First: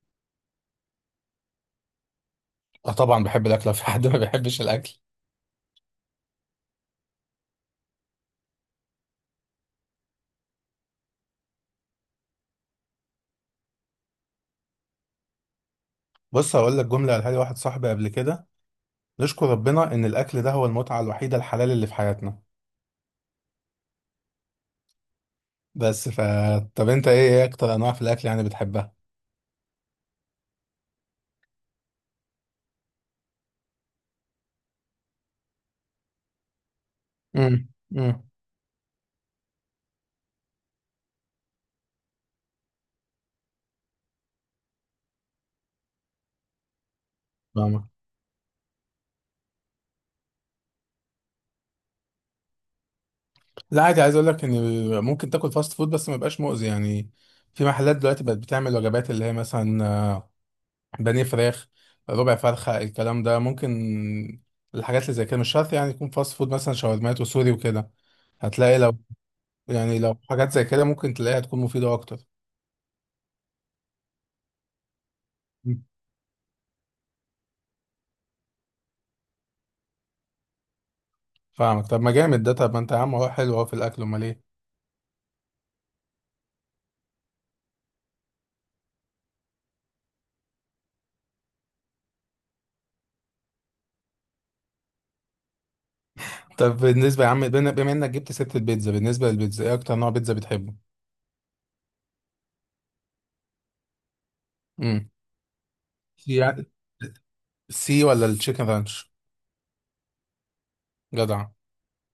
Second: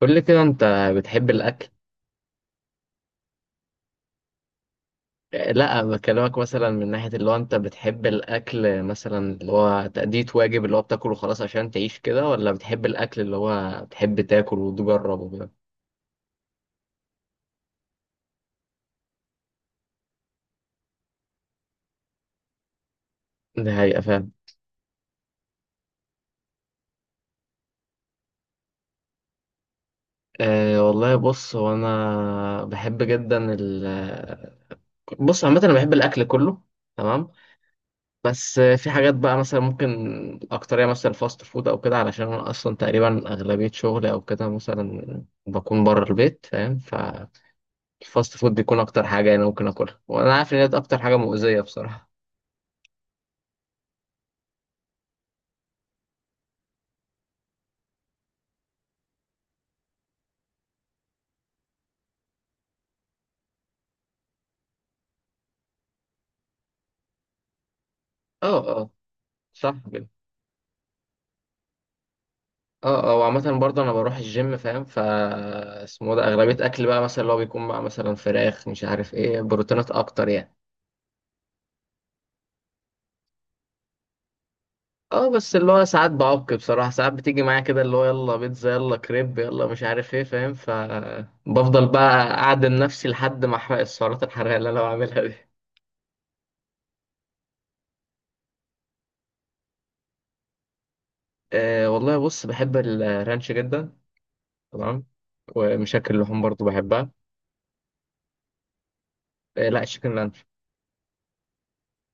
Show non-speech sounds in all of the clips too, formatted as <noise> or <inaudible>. قول لي كده انت بتحب الاكل؟ اه، طبعا بحب الاكل. لو في حد ما بيحبش الاكل. لا بكلمك مثلا من ناحية اللي هو انت بتحب الاكل، مثلا اللي هو تأدية واجب، اللي هو بتاكله خلاص عشان تعيش كده، ولا بتحب الاكل اللي هو بتحب تاكل وتجربه كده؟ بص، هقول لك جمله قالها لي واحد صاحبي قبل كده. نشكر ربنا ان الاكل ده هو المتعه الوحيده الحلال اللي في حياتنا. ده حقيقة، فاهم. بس ف طب انت ايه اكتر انواع في الاكل يعني بتحبها؟ أه والله، بص، هو انا بحب جدا ال عامة انا بحب الاكل كله، تمام. امم. امم. بس في حاجات بقى مثلا ممكن اكترية مثلا فاست فود او كده، علشان انا اصلا تقريبا اغلبية شغلي او كده مثلا بكون بره البيت، فاهم. ف فاهمك. الفاست فود بيكون اكتر حاجه انا ممكن اكلها، وانا عارف ان دي اكتر حاجه مؤذيه بصراحه. لا عادي، عايز اقول لك ان ممكن تاكل فاست فود بس ما يبقاش مؤذي يعني. في محلات دلوقتي بقت بتعمل وجبات اللي هي مثلا بانيه فراخ، ربع فرخه، الكلام ده ممكن. الحاجات اللي زي كده مش شرط يعني يكون فاست فود، مثلا شاورمات وسوري وكده. اه هتلاقي اه، لو صح يعني كده. لو حاجات زي كده ممكن تلاقيها تكون مفيدة أكتر. اه اه، وعامة برضه انا بروح الجيم، فاهم. ف مم. اسمه ده اغلبية اكل بقى مثلا اللي هو بيكون مع مثلا فراخ، مش عارف ايه، بروتينات اكتر يعني. فاهمك. طب ما جامد ده. طب ما أنت يا عم، هو حلو أهو في الأكل، أمال إيه؟ اه بس اللي هو ساعات بعك بصراحة، ساعات بتيجي معايا كده اللي هو يلا بيتزا يلا كريب يلا مش عارف ايه، فاهم. ف بفضل بقى اعدم نفسي لحد ما احرق السعرات الحرارية اللي انا بعملها دي. طب بالنسبة يا عم، بما إنك جبت سيرة البيتزا، بالنسبة للبيتزا إيه أكتر نوع بيتزا بتحبه؟ آه والله، بص، بحب الرانش جدا، تمام. امم. ومشاكل سي اللحوم برضه بحبها. سي ولا التشيكن رانش؟ لا، الشيكن لانش. جدع.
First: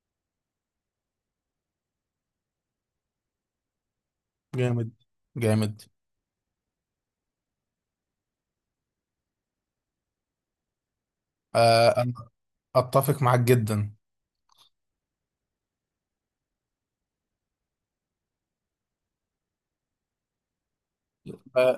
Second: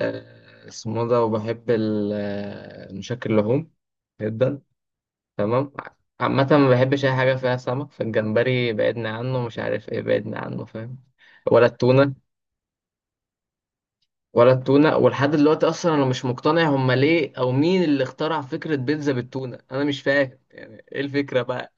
اسمه ده، وبحب مشكل اللحوم جدا، جامد تمام. جامد. عامة ما بحبش أي حاجة فيها سمك، فالجمبري بعدنا عنه، مش عارف إيه بعدنا عنه، فاهم. ولا آه أنا التونة. أتفق معاك جدا. ولا التونة، ولحد دلوقتي أصلا أنا مش مقتنع هما ليه، أو مين اللي اخترع فكرة بيتزا بالتونة، أنا مش فاهم يعني إيه الفكرة بقى.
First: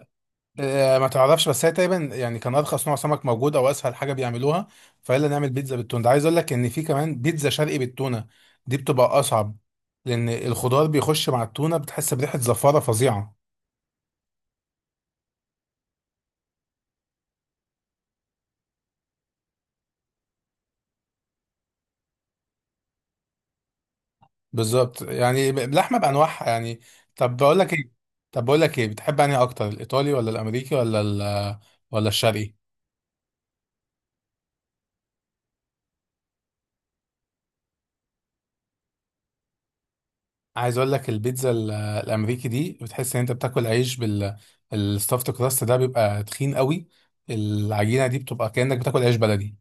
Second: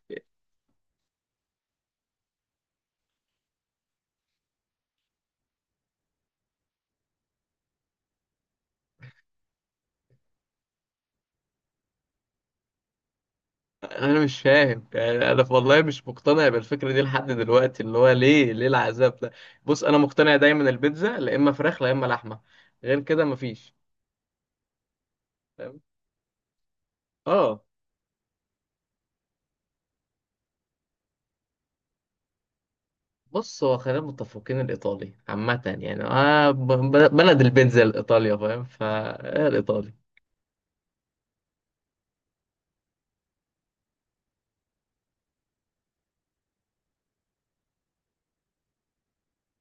ما تعرفش، بس هي تقريبا يعني كان ارخص نوع سمك موجود او اسهل حاجه بيعملوها، فيلا نعمل بيتزا بالتونه. ده عايز اقول لك ان في كمان بيتزا شرقي بالتونه، دي بتبقى اصعب لان الخضار بيخش مع التونه بتحس بريحه زفاره فظيعه. انا مش فاهم يعني، انا والله مش مقتنع بالفكره دي لحد دلوقتي، اللي هو ليه، ليه العذاب ده. بص انا مقتنع دايما البيتزا لا اما فراخ لا اما لحمه، غير كده مفيش. بالظبط، يعني فاهم. اللحمه بانواعها يعني. طب بقول اه لك ايه طب بقول لك ايه، بتحب انهي اكتر، الايطالي ولا الامريكي ولا الشرقي؟ بص، هو خلينا متفقين الايطالي عامه يعني، آه بلد البيتزا الايطاليا، فاهم. فالايطالي عايز اقول لك البيتزا الامريكي دي بتحس ان انت بتاكل عيش الستافت كراست ده بيبقى تخين قوي، العجينه دي بتبقى كانك بتاكل عيش بلدي.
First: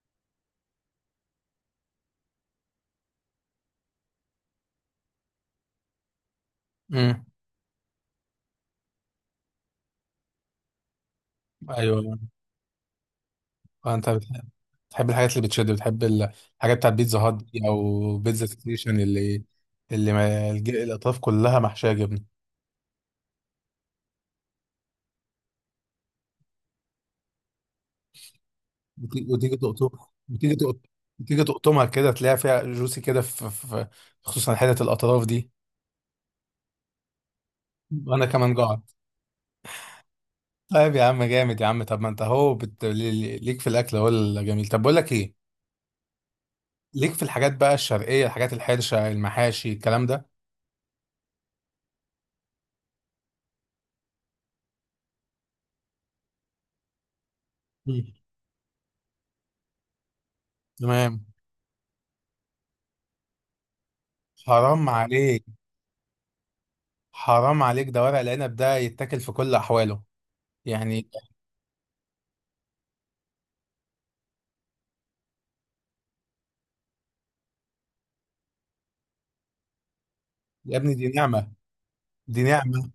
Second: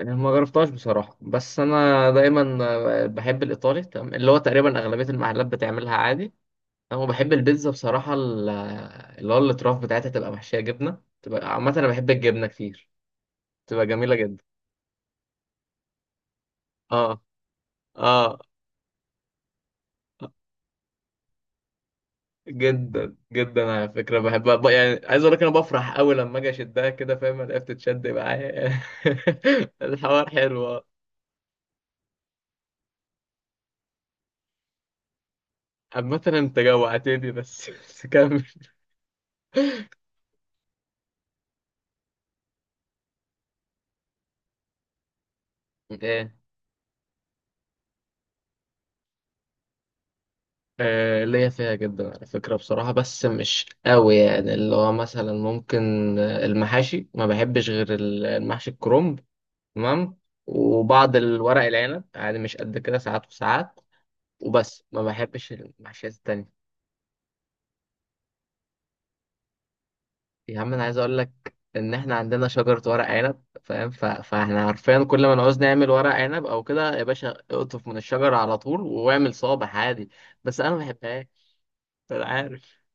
ما جربتهاش بصراحه، بس انا دايما بحب الايطالي، تمام. اللي هو تقريبا اغلبيه المحلات بتعملها عادي. انا امم. بحب البيتزا بصراحه اللي هو الاطراف بتاعتها تبقى محشيه جبنه، تبقى عامه انا ايوه. بحب الجبنه كتير، تبقى انت جميله جدا. بتحب الحاجات اللي بتشد، بتحب الحاجات بتاعت بيتزا اه هات دي او اه، بيتزا ستيشن اللي ما الاطراف كلها محشيه جبنه. جدا جدا على فكره بحبها. يعني عايز اقول لك انا بفرح قوي لما اجي اشدها كده، فاهم، الاقيها بتتشد معايا. وتيجي <laughs> تقطم. الحوار وتيجي حلو، تقط- آه. وتيجي تقطمها كده تلاقي فيها جوسي كده خصوصا حته الاطراف دي. عامه انت جوعتني، بس بس وانا كمل. كمان جعان. طيب يا عم جامد يا عم. طب ما انت اهو ليك في الاكل هو الجميل. طب بقول لك ايه، ايه؟ ليك في الحاجات بقى الشرقيه، الحاجات الحرشه، المحاشي الكلام ده. آه، ليا فيها جدا على فكرة بصراحة، بس مش قوي يعني، اللي هو مثلا ممكن، المحاشي ما بحبش غير مم. المحشي الكرنب، تمام. وبعض تمام. الورق العنب عادي، مش قد كده، ساعات وساعات. وبس، حرام ما عليك. بحبش المحشيات التانية. حرام عليك، ده ورق العنب ده يتاكل في كل احواله يا عم انا عايز يعني. اقول لك ان احنا عندنا شجرة ورق عنب، فاهم. ف... فاحنا عارفين كل ما نعوز نعمل ورق عنب او كده، يا باشا اقطف من الشجرة على طول واعمل صابع عادي، بس انا ما يا ابني دي بحبهاش. نعمه. انا دي عارف. نعمه.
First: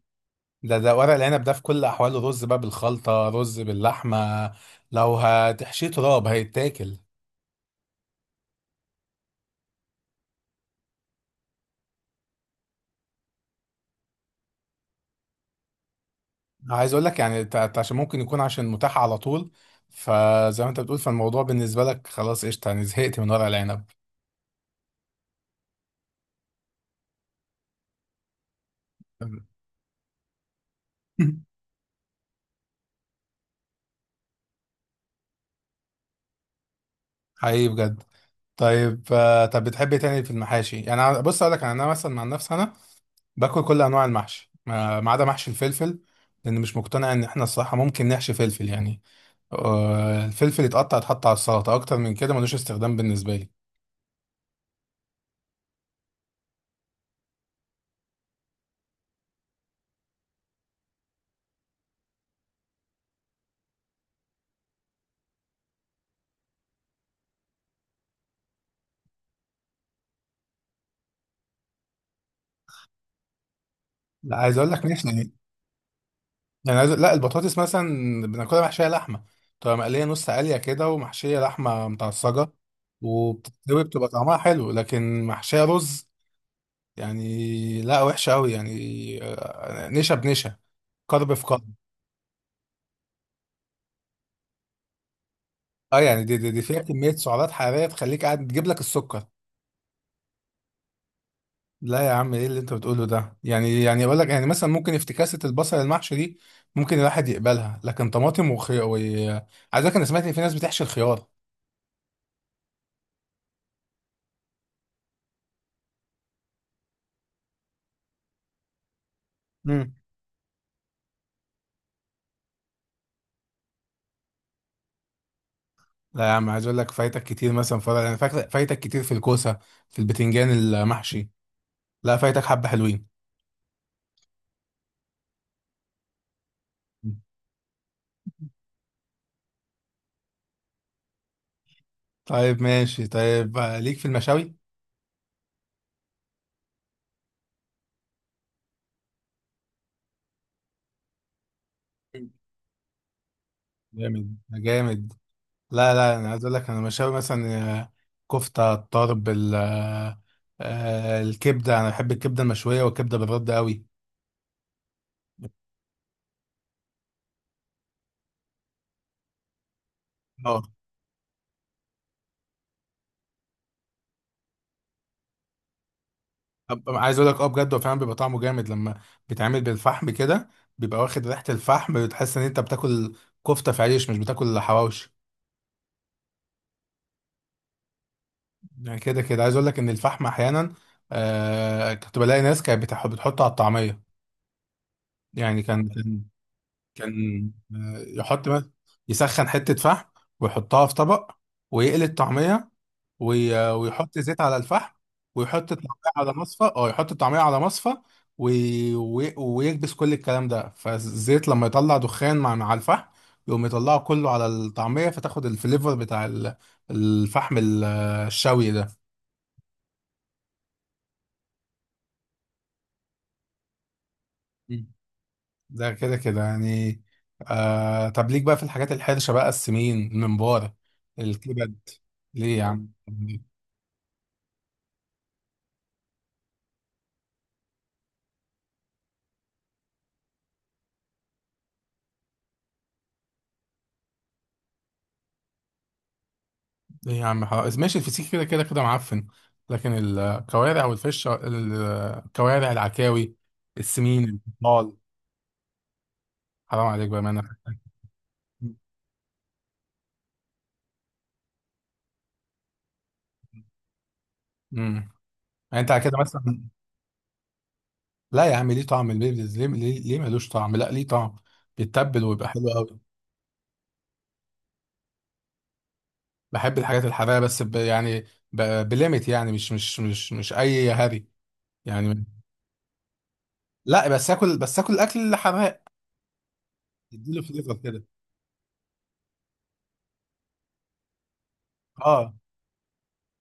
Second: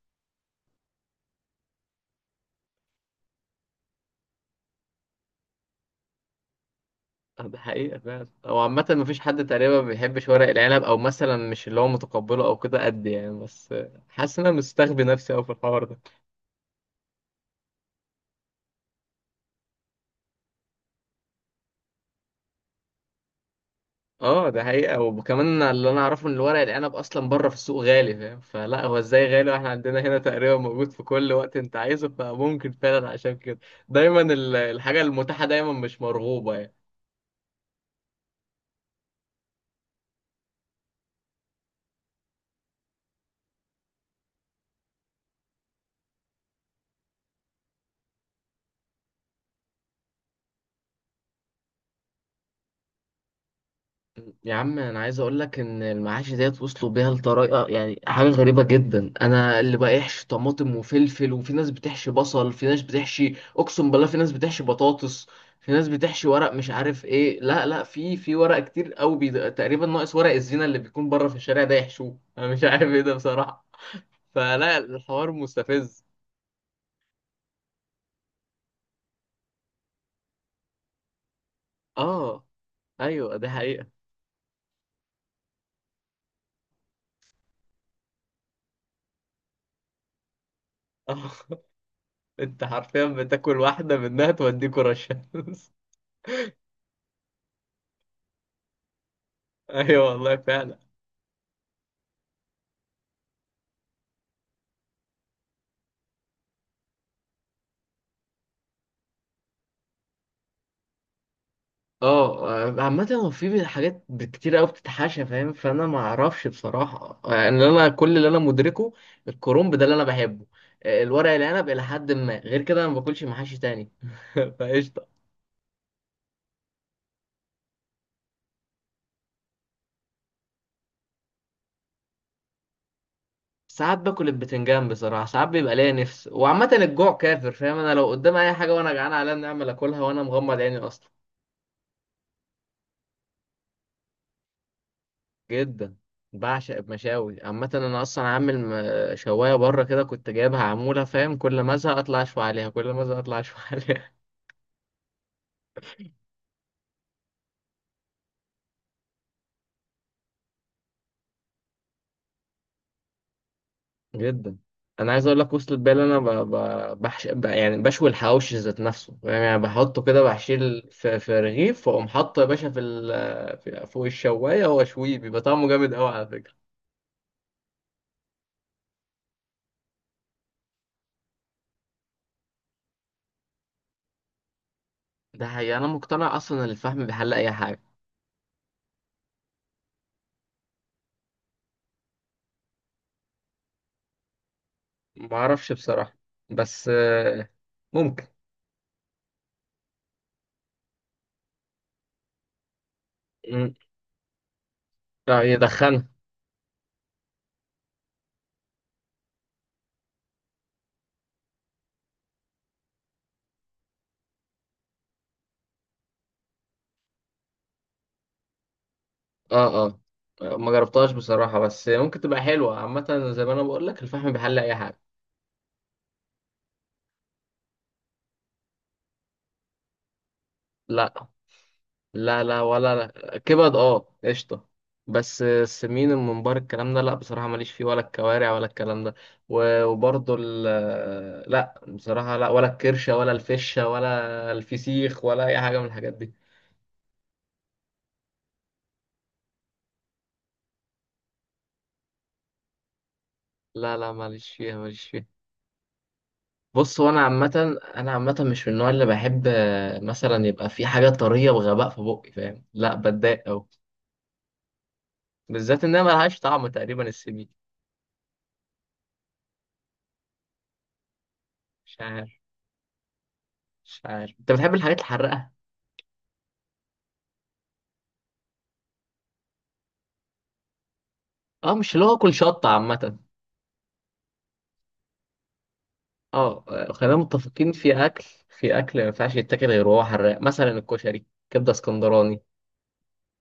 ده ورق العنب ده في كل احواله، رز بقى بالخلطه، رز باللحمه. لو هتحشيه تراب هيتاكل. ده حقيقة فعلا، هو عامة مفيش حد تقريبا ما بيحبش ورق العنب، او مثلا مش اللي هو متقبله او كده قد يعني، بس حاسس ان انا مستخبي نفسي اوي في الحوار ده. عايز اقول لك يعني عشان ممكن يكون عشان متاح على طول، فزي ما انت بتقول فالموضوع بالنسبه لك خلاص قشطه يعني، زهقت من ورق العنب. اه ده حقيقة، وكمان اللي انا اعرفه ان الورق العنب اصلا بره في السوق غالي، فاهم. فلا هو ازاي غالي <laughs> واحنا عندنا هنا تقريبا موجود في كل وقت انت عايزه، فممكن فعلا عشان كده دايما الحاجة المتاحة دايما مش مرغوبة. حقيقي بجد. طيب، طب بتحب إيه تاني في المحاشي؟ يعني بص اقول لك يعني انا مثلا مع نفسي، انا باكل كل انواع المحشي ما عدا محشي الفلفل. لان مش مقتنع ان احنا الصراحه ممكن نحشي فلفل يعني. الفلفل يتقطع يتحط على السلطه، اكتر من كده ملوش استخدام بالنسبه لي. يا عم انا عايز اقول لك ان المعاش ديت وصلوا بيها لطريقه، يعني حاجه غريبه جدا. انا اللي بقيحش طماطم وفلفل، وفي ناس بتحشي بصل، في ناس بتحشي اقسم بالله، في ناس بتحشي بطاطس، في ناس بتحشي ورق مش عارف ايه، لا لا في ورق كتير قوي، بي... تقريبا ناقص ورق الزينه اللي بيكون بره في الشارع ده يحشوه، انا مش عارف ايه ده بصراحه، لا عايز اقول فلا لك نحشي الحوار مستفز. يعني، عايز لا البطاطس مثلا بناكلها محشيه لحمه، بتبقى مقليه نص قليه كده ومحشيه لحمه اه متعصجه، ايوه، ده وبتتسوي حقيقه. بتبقى طعمها حلو. لكن محشيه رز يعني، لا وحشه قوي يعني. نشا بنشا، آه. كرب في <laughs> كرب. انت حرفيا بتاكل واحده منها توديك رشا. <laughs> اه يعني دي فيها كميه سعرات حراريه تخليك قاعد تجيب لك السكر. ايوه والله فعلا. لا يا عم، ايه اللي انت بتقوله ده يعني، اقول لك يعني مثلا، ممكن افتكاسه البصل المحشي دي ممكن الواحد يقبلها، لكن طماطم وخيار و... عايز اقول لك انا سمعت ان في ناس بتحشي الخيار. اه، عامة هو في حاجات كتير قوي بتتحاشى، فاهم. فانا ما اعرفش بصراحة يعني، انا كل اللي انا مدركه الكرنب ده اللي انا بحبه، الورق العنب الى حد ما، غير كده انا ما باكلش محاشي تاني. <laughs> فقشطة. لا يا عم، عايز اقول لك فايتك كتير مثلا فرع، انا فاكر فايتك كتير في الكوسه، في البتنجان المحشي. لا فايتك حبه حلوين. ساعات باكل البتنجان بصراحة، ساعات بيبقى ليا نفس، وعامة الجوع كافر، فاهم، انا لو قدام اي حاجة وانا جعان عليا نعمل اكلها وانا مغمض عيني اصلا. طيب ماشي، طيب ليك في المشاوي؟ جدا، بعشق المشاوي عامة. انا اصلا عامل شواية بره كده كنت جايبها عمولة، فاهم، كل ما ازهق اطلع اشوي عليها، كل ما ازهق اطلع اشوي <laughs> عليها. جامد جامد. لا لا، انا عايز اقول لك انا مشاوي مثلا كفته، الطرب الكبده، انا بحب الكبده المشويه والكبده بالرد قوي. جدا. انا عايز اقول لك وصلت بالي، انا ب... ب... بحش... ب... يعني بشوي الحواوشي ذات نفسه، فاهم؟ يعني بحطه كده اه، بحشيل في رغيف واقوم حاطه يا باشا في، ال... في فوق الشوايه واشويه، بيبقى طعمه جامد قوي على فكره. عايز اقول لك اه بجد، هو فعلا بيبقى طعمه جامد لما بيتعمل بالفحم كده، بيبقى واخد ريحه الفحم بتحس ان انت بتاكل كفته في عيش مش بتاكل حواوشي. ده حقيقي، انا مقتنع اصلا ان الفحم بيحل اي حاجه. يعني كده كده، عايز اقول لك ان الفحم احيانا كنت بلاقي ناس كانت بتحطه على الطعميه. ما يعني اعرفش بصراحه، بس كان آه ممكن. يحط مث- يسخن حته فحم، ويحطها في طبق، ويقلي الطعميه، مم. ويحط زيت على الفحم، اه ويحط يدخنها. الطعميه على مصفى، يحط الطعميه على مصفى، ويكبس كل الكلام ده فالزيت، لما يطلع دخان مع الفحم، يقوم يطلعه كله على الطعميه، فتاخد الفليفر بتاع الفحم الشوي. اه اه، ما جربتهاش بصراحه، بس ممكن تبقى حلوه. عامه زي ما انا بقول لك الفحم بيحل اي ده حاجه. ده كده كده يعني. طب ليك بقى في الحاجات الحرشة بقى، السمين، الممبار، لا. الكبد؟ لا ليه لا يا لا ولا عم لا. كبد اه قشطة. بس السمين الممبار الكلام ده لا، بصراحة ماليش فيه، ولا الكوارع ولا الكلام ده. وبرضه ال لا بصراحة لا، ولا الكرشة ولا الفشة ولا الفسيخ ولا أي حاجة من الحاجات دي. ليه يا عم، حرام، ماشي الفسيخ كده كده كده معفن، لكن الكوارع والفش، الكوارع، العكاوي، لا لا، السمين ماليش فيها البطال، ماليش فيها. حرام بص هو عليك أنا بقى، ما انا. عامة، أنا عامة مش من النوع اللي بحب مثلا يبقى في حاجة طرية بغباء في بقي، فاهم، لا بتضايق أوي، امم. يعني بالذات انت إنها على كده ملهاش مثلا، طعم تقريبا السمين. لا يا عم، ليه طعم البيبلز؟ ليه ملوش طعم؟ لا، ليه طعم، مش بيتبل عارف. ويبقى حلو قوي. مش عارف. أنت بتحب الحاجات الحراقة؟ بحب الحاجات الحراقه، بس يعني ب... بليمت يعني، مش اي هري اه مش اللي هو يعني. اكل شطه عامه. لا بس اكل اكل حراق اه، خلينا يديله متفقين، فليفر كده. في اكل، في اكل ما ينفعش يتاكل غير وهو حراق، مثلا الكشري، كبده اه اسكندراني.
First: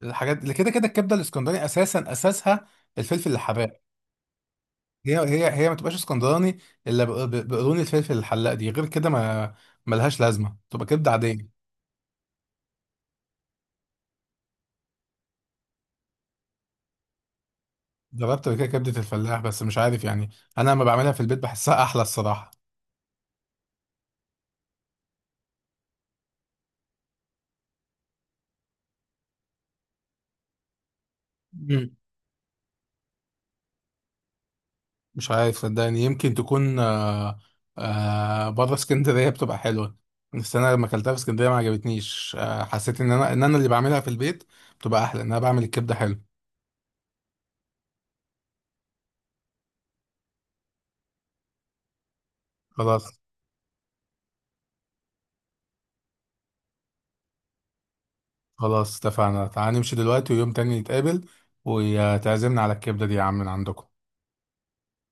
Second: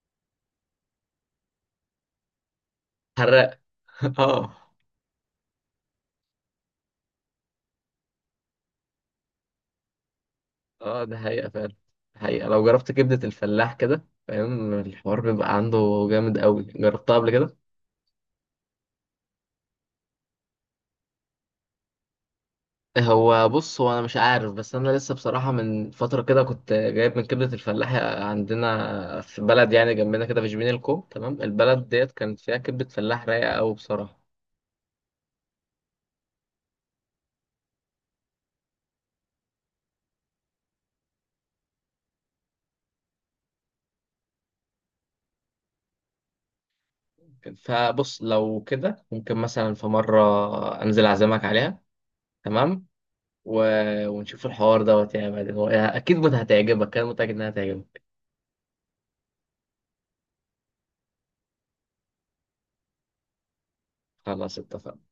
الحاجات اللي كده كده، الكبده الاسكندراني اساسا اساسها الفلفل حراق. الحراق. <laughs> اه هي ما تبقاش اسكندراني الا بقرون الفلفل الحلاق دي، غير كده ما ملهاش لازمه، تبقى اه، كبده ده حقيقه عاديه. فعلا. حقيقه لو جربت كبده الفلاح كده، فاهم، الحوار بيبقى عنده جامد قوي. جربتها قبل كده؟ جربت قبل كده كبده الفلاح بس مش عارف يعني، انا لما بعملها في البيت بحسها احلى الصراحه. هو بص، هو انا مش عارف، بس انا لسه بصراحه من فتره كده كنت جايب من كبده الفلاح عندنا في بلد يعني جنبنا كده في جبين الكوم، تمام، البلد ديت كانت فيها كبده فلاح رايقه قوي بصراحه. مش عارف صدقني، يمكن تكون بره اسكندريه بتبقى حلوه، بس انا لما اكلتها في اسكندريه ما عجبتنيش. حسيت ان انا اللي بعملها في البيت بتبقى احلى، ان انا بعمل الكبده حلو. فبص لو كده ممكن مثلا في مرة أنزل أعزمك عليها، تمام. خلاص. و... ونشوف الحوار دوت يعني بعدين، هو أكيد هتعجبك، أنا متأكد إنها هتعجبك. خلاص اتفقنا، تعال نمشي دلوقتي، ويوم تاني نتقابل وتعزمنا على الكبده دي يا عم من عندكم. خلاص اتفقنا.